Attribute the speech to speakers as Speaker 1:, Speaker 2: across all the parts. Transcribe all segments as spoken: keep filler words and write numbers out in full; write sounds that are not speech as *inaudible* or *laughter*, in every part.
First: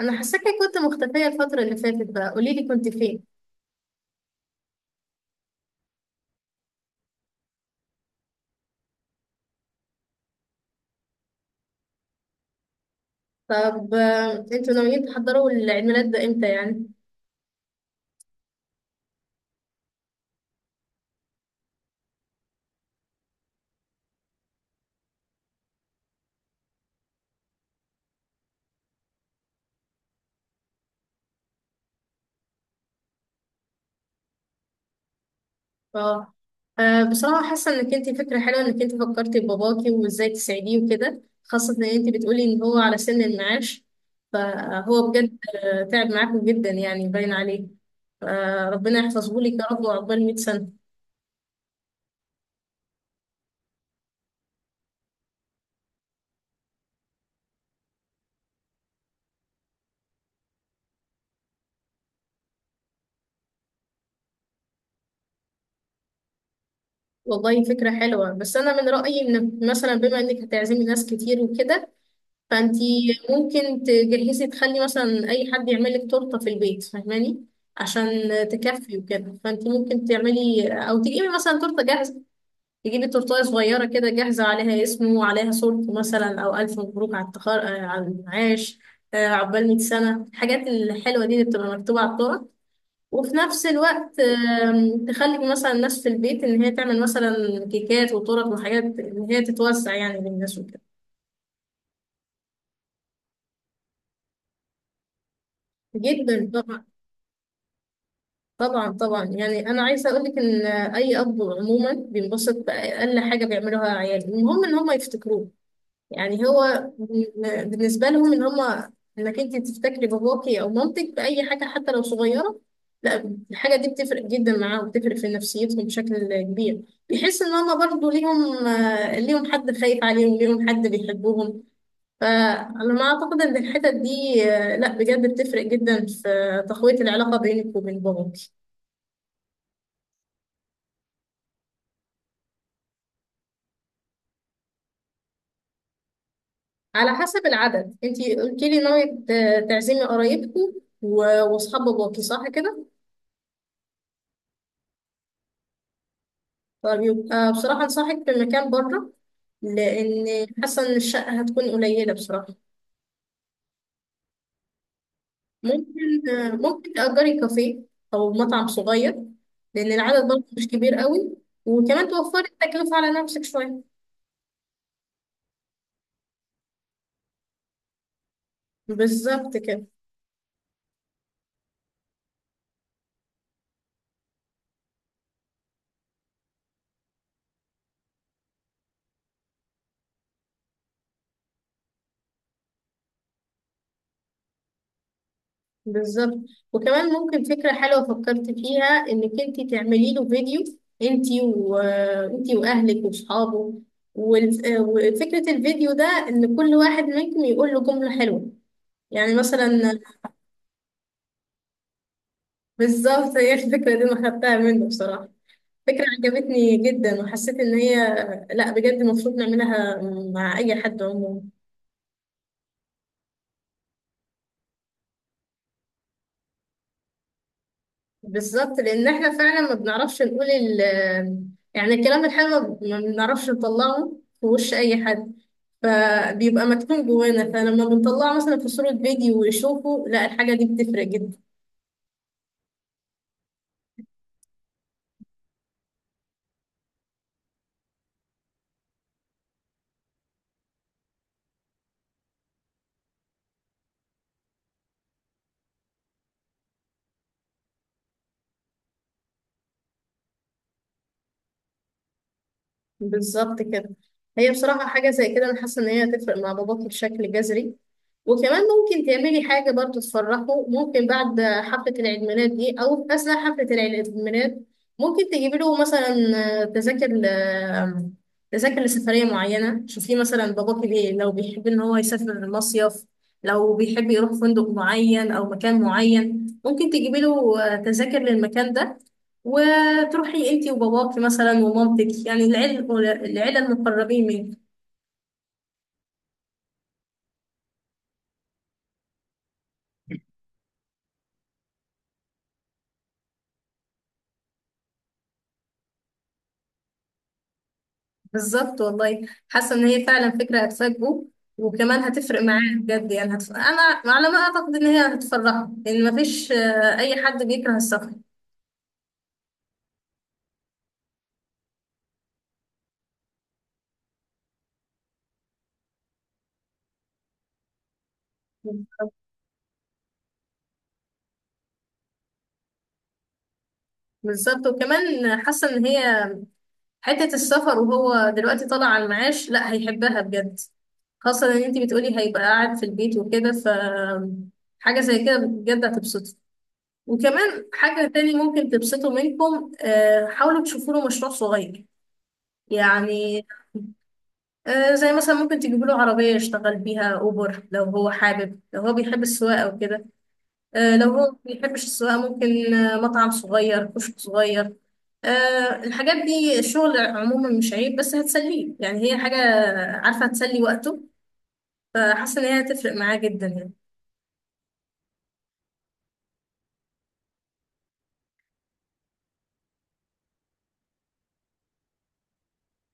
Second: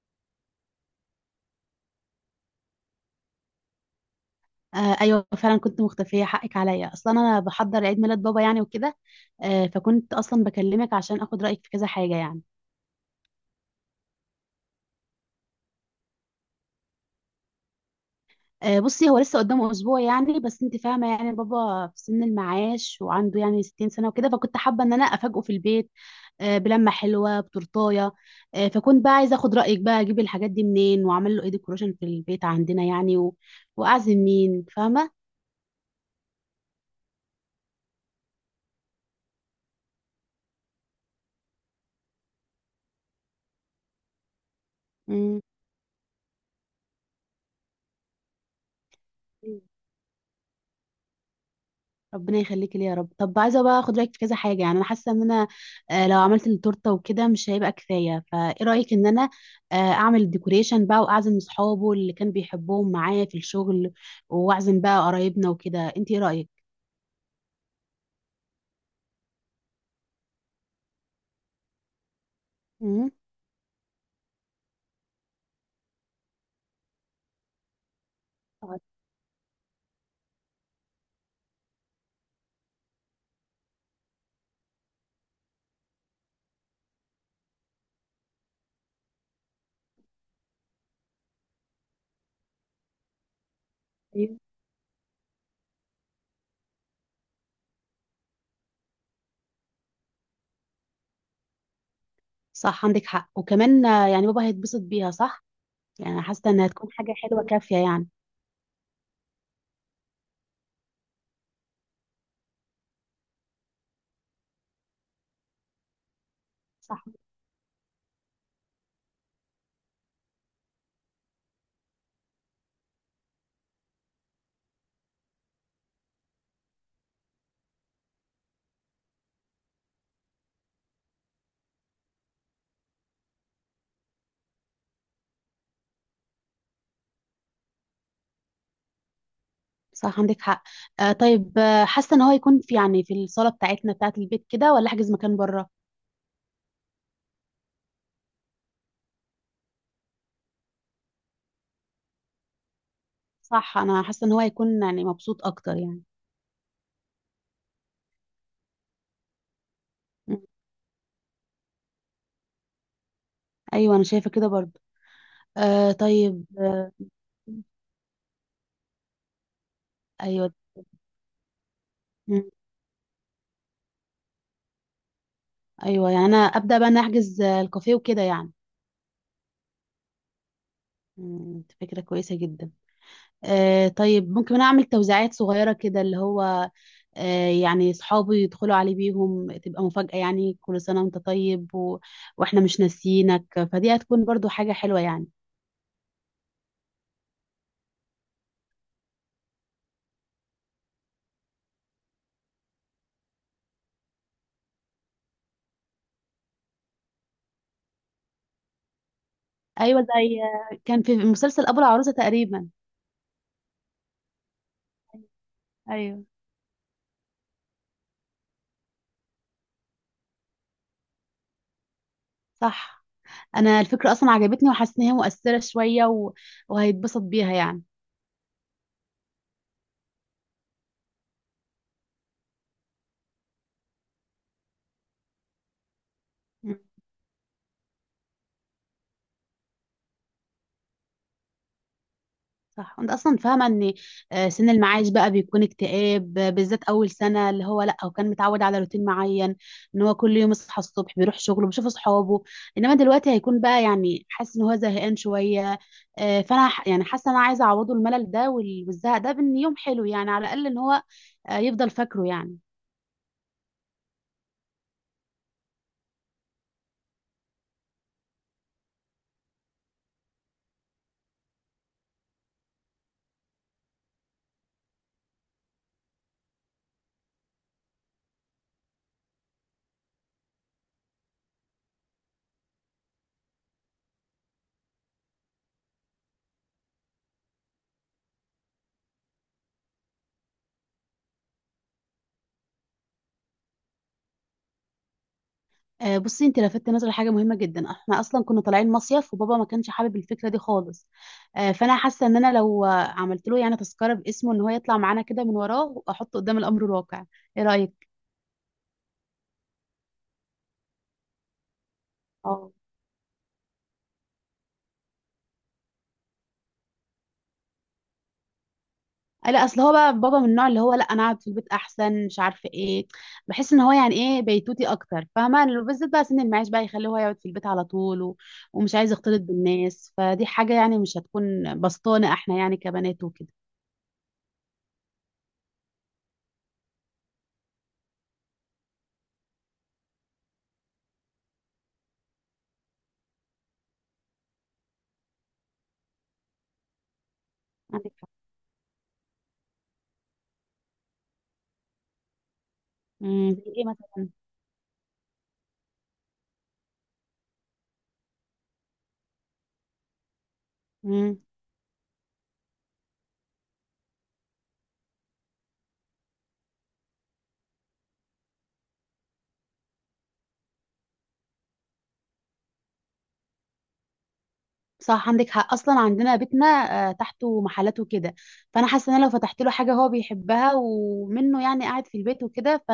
Speaker 1: انا حاساكي كنت مختفيه الفتره اللي فاتت بقى، قولي لي كنت فين.
Speaker 2: آه ايوه فعلا كنت مختفيه، حقك عليا. اصلا انا بحضر عيد ميلاد بابا يعني وكده. آه فكنت اصلا بكلمك عشان اخد رايك في كذا حاجه يعني.
Speaker 1: طب آه، انتوا ناويين تحضروا العيد ميلاد ده امتى يعني؟
Speaker 2: آه بصي، هو لسه قدامه اسبوع يعني، بس انت فاهمه. يعني بابا في سن المعاش وعنده يعني 60 سنه وكده. فكنت حابه ان انا افاجئه في البيت. آه بلمه حلوه بتورتايه. آه فكنت بقى عايزه اخد رايك، بقى اجيب الحاجات دي منين واعمل له ايه ديكوريشن في البيت عندنا يعني و... واعزم مين، فاهمه؟
Speaker 1: اه. آه، بصراحه حاسه انك انت فكره حلوه انك انت فكرتي بباباكي وازاي تساعديه وكده، خاصه ان انت بتقولي ان هو على سن المعاش. فهو بجد
Speaker 2: مم.
Speaker 1: آه، تعب معاكم جدا يعني، باين عليه. فربنا يحفظه لك يا رب وعقبال مية سنه.
Speaker 2: ربنا يخليك لي يا رب. طب، عايزه بقى اخد رايك في كذا حاجه يعني. انا حاسه ان انا آه، لو عملت التورته وكده مش هيبقى كفايه. فايه رايك ان انا آه، اعمل الديكوريشن بقى واعزم اصحابه اللي كان بيحبهم معايا في الشغل واعزم بقى قرايبنا وكده؟ انت ايه رايك؟
Speaker 1: والله فكره حلوه، بس انا من رايي ان مثلا بما انك هتعزمي ناس كتير وكده، فانتي
Speaker 2: امم
Speaker 1: ممكن تجهزي تخلي مثلا اي حد يعمل لك تورته في البيت، فاهماني؟ عشان تكفي وكده، فانتي ممكن تعملي او تجيبي مثلا تورته جاهزه، تجيبي تورته صغيره كده جاهزه عليها اسمه وعليها صورته مثلا، او الف مبروك على التخر... آه، على المعاش. آه، عقبال مية سنه الحاجات الحلوه دي اللي بتبقى مكتوبه على التورته. وفي نفس الوقت
Speaker 2: أيوة.
Speaker 1: آم، تخلي مثلا الناس في البيت ان هي تعمل مثلا كيكات وتورت وحاجات ان هي تتوزع يعني للناس وكده.
Speaker 2: صح عندك حق. وكمان آه، يعني بابا هيتبسط بيها، صح. يعني
Speaker 1: جدا.
Speaker 2: حاسه انها تكون حاجه حلوه كافيه يعني.
Speaker 1: طبعا طبعا، يعني انا عايزه اقول لك ان اي اب عموما بينبسط باقل حاجه بيعملوها عياله، المهم ان هم يفتكروه. يعني هو
Speaker 2: صح.
Speaker 1: بن- بالنسبه لهم ان هم انك انت تفتكري باباكي او مامتك باي حاجه حتى لو صغيره، لا الحاجه دي بتفرق جدا معاهم، بتفرق في نفسيتهم بشكل كبير. بيحس ان هم برضو ليهم آه، ليهم حد خايف عليهم، ليهم حد بيحبهم. فانا ما اعتقد ان الحتت دي آه، لا بجد بتفرق جدا في تقويه العلاقه بينك وبين باباك.
Speaker 2: صح عندك حق. آه طيب، آه، حاسه ان هو يكون في، يعني في الصاله بتاعتنا بتاعت البيت كده، ولا احجز مكان بره؟
Speaker 1: على حسب العدد، انتي قلتي لي ناوية ت- تعزمي قرايبكم و- واصحاب باباكي، صح كده؟
Speaker 2: صح، انا حاسه ان هو هيكون يعني مبسوط اكتر يعني.
Speaker 1: طب يبقى بصراحة انصحك بمكان بره،
Speaker 2: م.
Speaker 1: لان حاسة ان الشقة هتكون قليلة بصراحة.
Speaker 2: ايوه، انا شايفه كده برضو. آه
Speaker 1: ممكن،
Speaker 2: طيب. آه
Speaker 1: ممكن تأجري كافيه او مطعم صغير، لان العدد برضه
Speaker 2: ايوه.
Speaker 1: مش كبير قوي، وكمان
Speaker 2: م.
Speaker 1: توفري التكلفة على نفسك شوية.
Speaker 2: ايوه، يعني انا ابدا بقى نحجز الكافيه وكده يعني.
Speaker 1: بالظبط كده.
Speaker 2: م، دي فكره كويسه جدا. آه طيب، ممكن انا اعمل توزيعات صغيره كده، اللي هو آه يعني اصحابي يدخلوا عليه بيهم تبقى مفاجاه يعني، كل سنه وانت طيب و... واحنا مش ناسيينك. فدي هتكون برضو حاجه حلوه يعني.
Speaker 1: بالظبط. وكمان ممكن فكرة حلوة فكرت فيها، انك انت تعملي له فيديو، انت وانت واهلك واصحابه، وال- وفكرة الفيديو ده ان كل واحد منكم يقول له جملة حلوة، يعني مثلا.
Speaker 2: ايوه، زي آه، كان في مسلسل ابو العروسه تقريبا.
Speaker 1: *laughs* بالظبط، هي الفكرة دي انا خدتها منه بصراحة، فكرة
Speaker 2: ايوه
Speaker 1: عجبتني جدا وحسيت ان هي لا بجد المفروض نعملها مع اي حد عموما.
Speaker 2: صح. انا الفكره اصلا عجبتني وحاسه ان هي مؤثره شويه و... وهيتبسط بيها يعني.
Speaker 1: بالظبط، لان احنا فعلا ما بنعرفش نقول ال، يعني الكلام الحلو ما بنعرفش نطلعه في وش اي حد، فبيبقى
Speaker 2: مم.
Speaker 1: مكتوم جوانا، فلما بنطلعه مثلا في صورة فيديو ويشوفه، لا الحاجة دي بتفرق جدا.
Speaker 2: صح. وانت اصلا فاهمه ان آه، سن المعاش بقى بيكون اكتئاب، آه، بالذات اول سنه، اللي هو، لا هو كان متعود على روتين معين. ان هو كل يوم يصحى الصبح بيروح شغله بيشوف اصحابه. انما دلوقتي هيكون بقى يعني حاسس ان هو زهقان شويه. آه، فانا ح- يعني حاسه ان انا عايزه اعوضه الملل ده وال- والزهق ده بان يوم حلو، يعني على الاقل ان هو آه، يفضل فاكره يعني.
Speaker 1: بالظبط كده. هي بصراحة حاجة زي كده أنا حاسة إن هي هتفرق مع باباكي بشكل جذري. وكمان ممكن تعملي حاجة برضو تفرحه، ممكن بعد حفلة العيد ميلاد دي أو في أثناء حفلة العيد ميلاد، ممكن تجيبي له مثلا تذاكر ل- تذاكر لسفرية معينة. شوفيه مثلا باباكي بيه، لو بيحب إن هو يسافر مصيف، لو بيحب يروح فندق معين أو مكان معين، ممكن تجيبي له تذاكر للمكان ده، وتروحي انتي وباباكي مثلا ومامتك يعني العيلة، العيلة المقربين منك.
Speaker 2: آه، بصي، انت لفتت نظري حاجه مهمه جدا. احنا اصلا كنا طالعين مصيف وبابا ما كانش حابب الفكره دي خالص. آه، فانا حاسه ان انا لو آه، عملت له يعني تذكره باسمه ان هو يطلع معانا كده من وراه، واحطه قدام الامر الواقع. ايه رايك؟
Speaker 1: بالظبط والله، حاسه ان هي فعلا فكره هتفاجئه، وكمان هتفرق
Speaker 2: اه.
Speaker 1: معاه بجد يعني هتف... انا على ما اعتقد ان هي هتفرحه، لان مفيش آه، اي حد بيكره السفر.
Speaker 2: آه، لا، اصل هو بقى بابا من النوع اللي هو، لا انا اقعد في البيت احسن، مش عارفه ايه. بحس ان هو، يعني ايه، بيتوتي اكتر، فاهمه؟ لو- بالذات بقى سن المعاش بقى يخليه هو يقعد في البيت على طول و... ومش عايز
Speaker 1: بالظبط.
Speaker 2: يختلط بالناس. فدي حاجه يعني مش هتكون بسطانه احنا يعني كبنات وكده.
Speaker 1: بالظبط. وكمان حاسه ان هي حته السفر وهو دلوقتي طالع على المعاش لا هيحبها بجد، خاصه ان انت بتقولي هيبقى قاعد في البيت وكده، ف حاجه زي كده بجد هتبسطه. وكمان حاجه
Speaker 2: عندك حق.
Speaker 1: تاني ممكن تبسطه منكم، آه، حاولوا تشوفوا له مشروع صغير، يعني
Speaker 2: امم ايه مثلا؟
Speaker 1: آه، زي مثلا ممكن تجيب له عربية يشتغل بيها أوبر لو هو حابب، لو هو بيحب السواقة وكده. آه، لو هو ما
Speaker 2: مم.
Speaker 1: بيحبش السواقة، ممكن آه، مطعم صغير، كشك صغير. آه، الحاجات دي الشغل عموما مش عيب، بس هتسليه يعني، هي حاجة عارفة هتسلي وقته، فحاسة إن هي هتفرق معاه جدا يعني.
Speaker 2: صح عندك حق. اصلا عندنا بيتنا آه، تحته محلات وكده. فانا حاسه ان انا لو فتحت له حاجه هو بيحبها، ومنه يعني قاعد في البيت وكده ف...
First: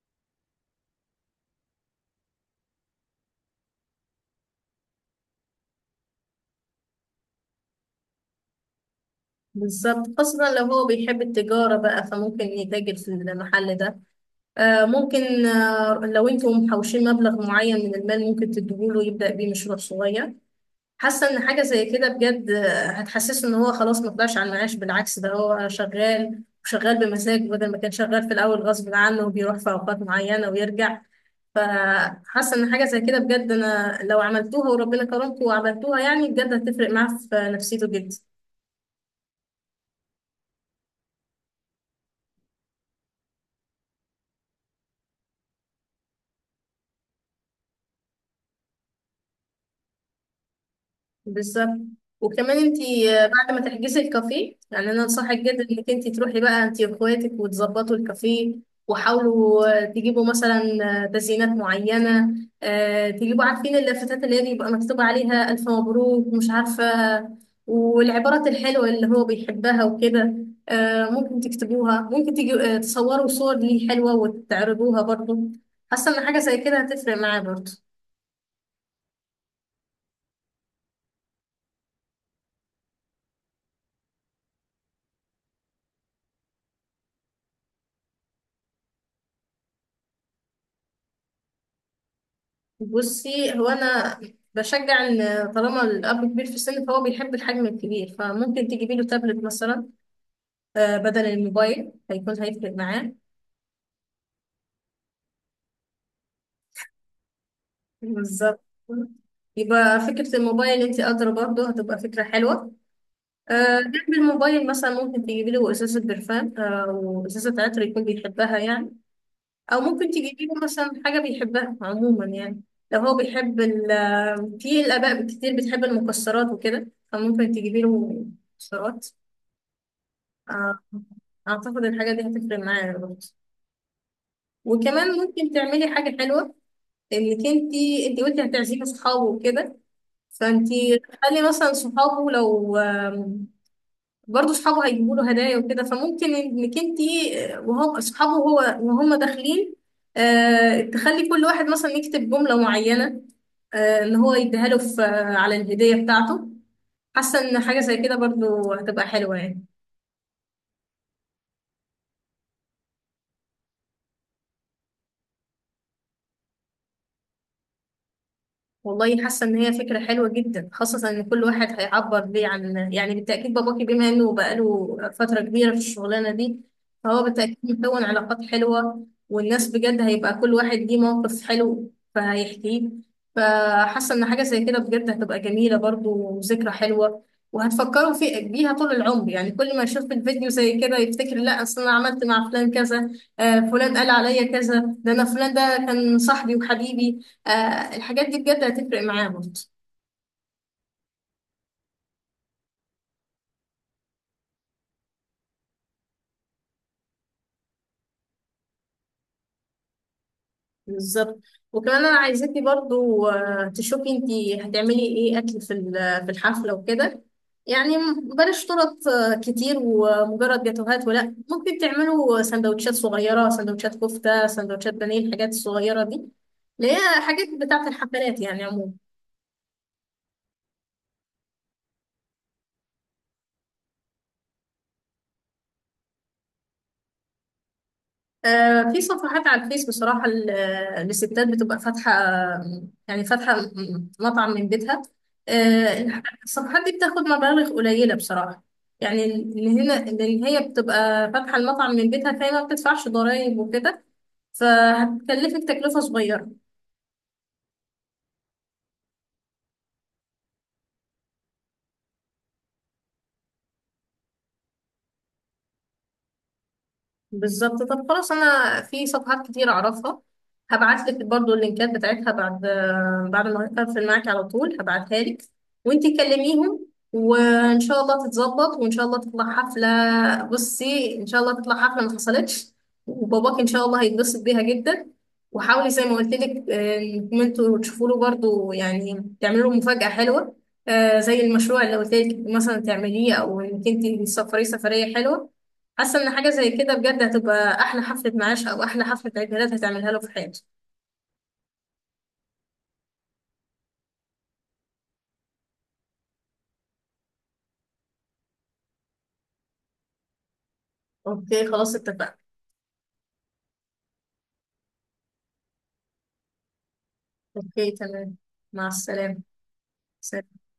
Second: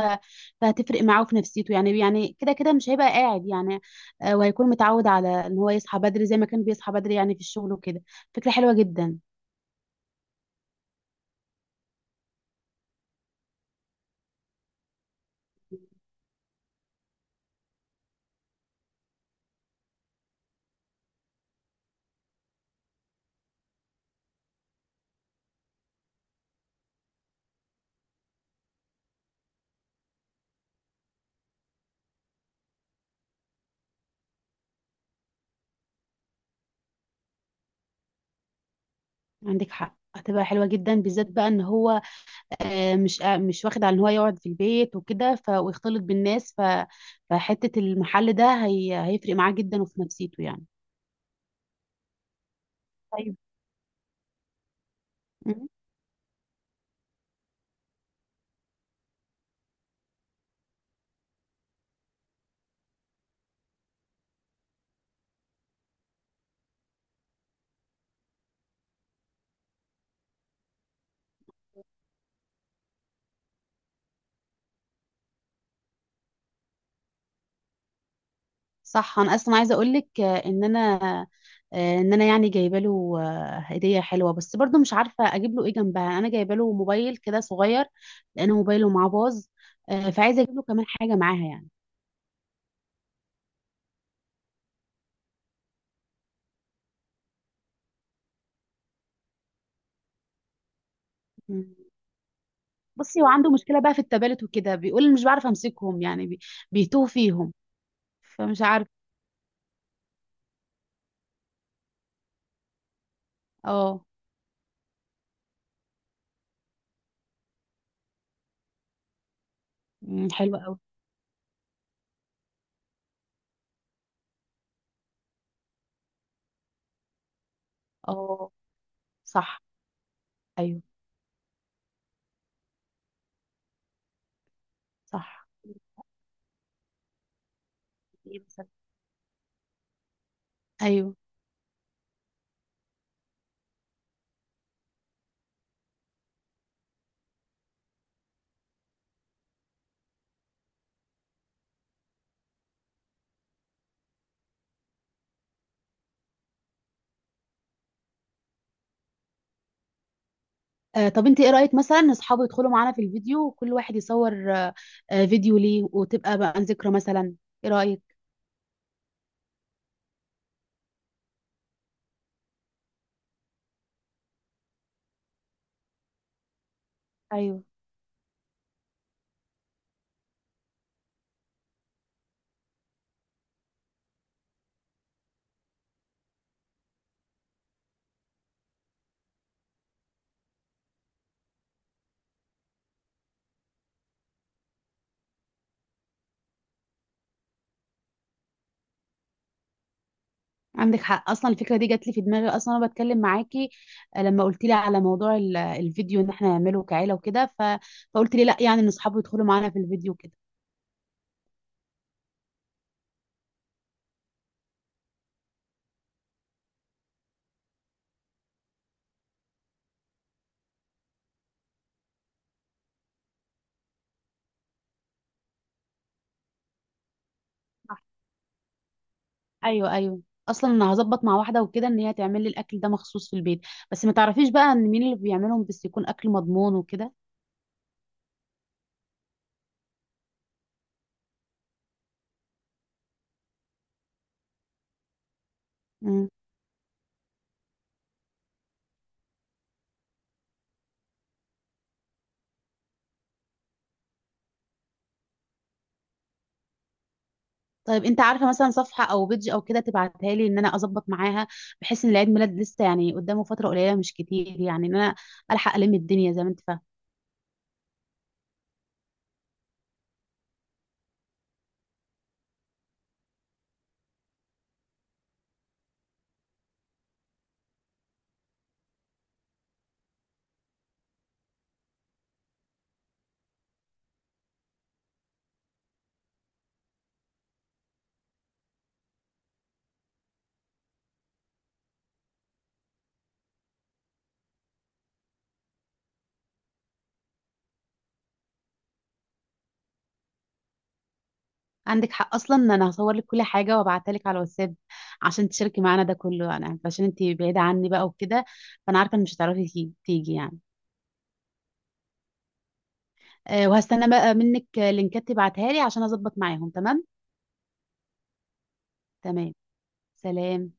Speaker 2: فهتفرق معاه في نفسيته يعني. يعني كده كده مش هيبقى قاعد يعني. آه، وهيكون متعود على ان هو يصحى بدري زي ما كان بيصحى بدري يعني في الشغل وكده. فكره حلوه جدا.
Speaker 1: بالظبط، خاصة لو هو بيحب التجارة بقى، فممكن يتاجر في المحل ده. آه، ممكن آه، لو انتم محوشين مبلغ معين من المال، ممكن تديهوله يبدأ بيه مشروع صغير. حاسه ان حاجه زي كده بجد هتحسسه ان هو خلاص ما طلعش على المعاش، بالعكس، ده هو شغال وشغال بمزاج، بدل ما كان شغال في الاول غصب عنه وبيروح في اوقات معينه ويرجع. فحاسه ان حاجه زي كده بجد، انا لو عملتوها وربنا كرمكم وعملتوها يعني، بجد هتفرق معاه في نفسيته جدا.
Speaker 2: عندك حق، هتبقى حلوه جدا، بالذات بقى ان هو آه، مش آه، مش واخد على ان هو يقعد في البيت وكده، ف... ويختلط بالناس، ف... فحته المحل ده هي... هيفرق معاه جدا وفي نفسيته يعني.
Speaker 1: بالظبط. وكمان انتي آه،
Speaker 2: طيب.
Speaker 1: بعد ما تحجزي الكافيه، يعني انا انصحك جدا انك انتي تروحي بقى انتي واخواتك وتظبطوا الكافيه، وحاولوا آه، تجيبوا مثلا آه، تزيينات معينة. آه، تجيبوا، عارفين اللافتات اللي هي بيبقى مكتوب عليها ألف مبروك مش عارفة، والعبارات الحلوة اللي هو بيحبها وكده، آه، ممكن تكتبوها. ممكن تجي آه، تصوروا صور ليه حلوة وتعرضوها برضه. حاسة ان حاجة زي كده هتفرق معاه برضه.
Speaker 2: صح، انا اصلا عايزه اقول لك ان انا آه، ان انا يعني جايبه له آه، هديه حلوه، بس برضو مش عارفه اجيب له ايه جنبها. انا جايبه له موبايل كده صغير لان موبايله معاه باظ. آه، فعايزه اجيب له كمان حاجه معاها يعني.
Speaker 1: بصي هو انا بشجع ان طالما الاب كبير في السن فهو بيحب الحجم الكبير، فممكن تجيبي له تابلت مثلا آه، بدل
Speaker 2: مم.
Speaker 1: الموبايل، هيكون هيفرق معاه.
Speaker 2: بصي، هو عنده مشكله بقى في التبالت وكده، بيقول مش بعرف امسكهم، يعني بي- بيتوه فيهم. فمش
Speaker 1: بالظبط.
Speaker 2: عارف.
Speaker 1: يبقى فكرة الموبايل انت ادرى، برضه هتبقى فكرة حلوة. آه،
Speaker 2: اه.
Speaker 1: جنب الموبايل مثلا ممكن تجيبي له ازازة برفان او ازازة عطر يكون بيحبها يعني، او ممكن
Speaker 2: مم،
Speaker 1: تجيبي
Speaker 2: حلوه
Speaker 1: له
Speaker 2: قوي.
Speaker 1: مثلا حاجة بيحبها عموما يعني. لو هو بيحب ال آه، في الاباء كتير بتحب المكسرات وكده، فممكن تجيبي له
Speaker 2: اه.
Speaker 1: مكسرات.
Speaker 2: صح.
Speaker 1: آه،
Speaker 2: ايوه.
Speaker 1: اعتقد الحاجه دي هتفرق معايا برضه. وكمان
Speaker 2: صح.
Speaker 1: ممكن تعملي
Speaker 2: *laughs*
Speaker 1: حاجه حلوه، انك انت، انت
Speaker 2: ايه
Speaker 1: قلتي
Speaker 2: مثلا؟
Speaker 1: هتعزمي صحابه وكده، فانت
Speaker 2: ايوه.
Speaker 1: تخلي مثلا صحابه، لو آم، برضه صحابه هيجيبوا له هدايا وكده، فممكن انك انت آه، وهم صحابه هو وهم داخلين آه، تخلي كل واحد مثلا يكتب جمله معينه آه، ان هو يديها له في- آه، على الهديه بتاعته. حاسه ان حاجه زي كده برضه هتبقى حلوه يعني.
Speaker 2: آه، طب انت ايه رأيك مثلا ان اصحابه يدخلوا معانا في الفيديو وكل واحد يصور آه، آه، فيديو ليه، وتبقى بقى ذكرى مثلا؟ ايه رأيك؟
Speaker 1: والله حاسه ان هي فكره حلوه جدا، خاصه ان كل واحد هيعبر ليه عن يعني، بالتاكيد باباكي بما انه بقاله فتره كبيره في الشغلانه دي، فهو بالتاكيد
Speaker 2: ايوه،
Speaker 1: مكون علاقات حلوه، والناس بجد هيبقى كل واحد ليه موقف حلو فهيحكيه. فحاسه ان حاجه زي كده بجد هتبقى جميله برضو وذكرى حلوه، وهتفكروا في بيها طول العمر يعني، كل ما يشوف الفيديو زي كده يفتكر لا اصل انا عملت مع فلان كذا، آه، فلان قال عليا كذا، ده انا فلان ده كان صاحبي وحبيبي. آه الحاجات دي بجد هتفرق معاه برضه.
Speaker 2: عندك حق. اصلا الفكرة دي جات لي في دماغي اصلا وانا بتكلم معاكي. آه، لما قلت لي على موضوع ال- الفيديو ان احنا نعمله كعيلة وكده، ف... فقلت لي لا، يعني ان اصحابه يدخلوا معانا في الفيديو كده.
Speaker 1: بالظبط. وكمان انا عايزاكي برضو آه، تشوفي انتي هتعملي ايه اكل في ال- في الحفله وكده، يعني م- بلاش طرط آه، كتير ومجرد جاتوهات، ولا ممكن تعملوا سندوتشات صغيره، سندوتشات كفته، سندوتشات بانيه، الحاجات الصغيره دي اللي هي حاجات بتاعه
Speaker 2: صح.
Speaker 1: الحفلات يعني عموما.
Speaker 2: ايوه ايوه. اصلا انا هظبط مع واحده وكده ان هي تعمل لي الاكل ده مخصوص في البيت. بس ما تعرفيش بقى ان مين اللي بيعملهم؟ بس يكون اكل مضمون وكده.
Speaker 1: آه، في صفحات على الفيس بصراحة ال- آه، للستات بتبقى فاتحة يعني فاتحة م- مطعم من بيتها. آه، الصفحات دي بتاخد مبالغ قليلة بصراحة، يعني اللي هنا اللي هي بتبقى فاتحة المطعم من بيتها فهي ما بتدفعش ضرائب وكده، فهتكلفك تكلفة صغيرة.
Speaker 2: طيب، انت عارفه مثلا صفحه او بيدج او كده تبعتها لي ان انا اظبط معاها؟ بحيث ان العيد ميلاد لسه يعني قدامه فتره قليله، مش كتير يعني. ان انا الحق الم الدنيا زي ما انت فاهم.
Speaker 1: بالظبط. طب خلاص، انا في صفحات كتير اعرفها، هبعت لك برضو اللينكات بتاعتها بعد، بعد ما اقفل معاك على طول هبعتها لك، وانتي كلميهم، وان شاء الله تتظبط وان شاء الله تطلع حفله. بصي ان شاء الله تطلع حفله ما حصلتش، وباباك ان شاء الله هيتبسط بيها جدا. وحاولي زي ما قلت لك آه، انكم انتوا تشوفوا له برضو، يعني تعملوا له مفاجاه حلوه، آه، زي المشروع اللي قلت لك مثلا تعمليه، او انك انت تسافري سفريه حلوه. حاسه ان حاجه زي كده بجد هتبقى احلى حفله معاش او احلى حفله عيد ميلاد هتعملها له في حياته.
Speaker 2: عندك حق. اصلا ان انا هصور لك كل حاجه وابعتها لك على الواتساب عشان تشاركي معانا ده كله، انا عشان انت بعيده عني بقى وكده. فانا عارفه ان مش هتعرفي تي- تيجي يعني.
Speaker 1: اوكي خلاص، اتفقنا.
Speaker 2: أه وهستنى بقى منك لينكات تبعتها لي عشان اظبط معاهم. تمام.
Speaker 1: اوكي تمام، مع السلامه.
Speaker 2: تمام.
Speaker 1: سلام.
Speaker 2: سلام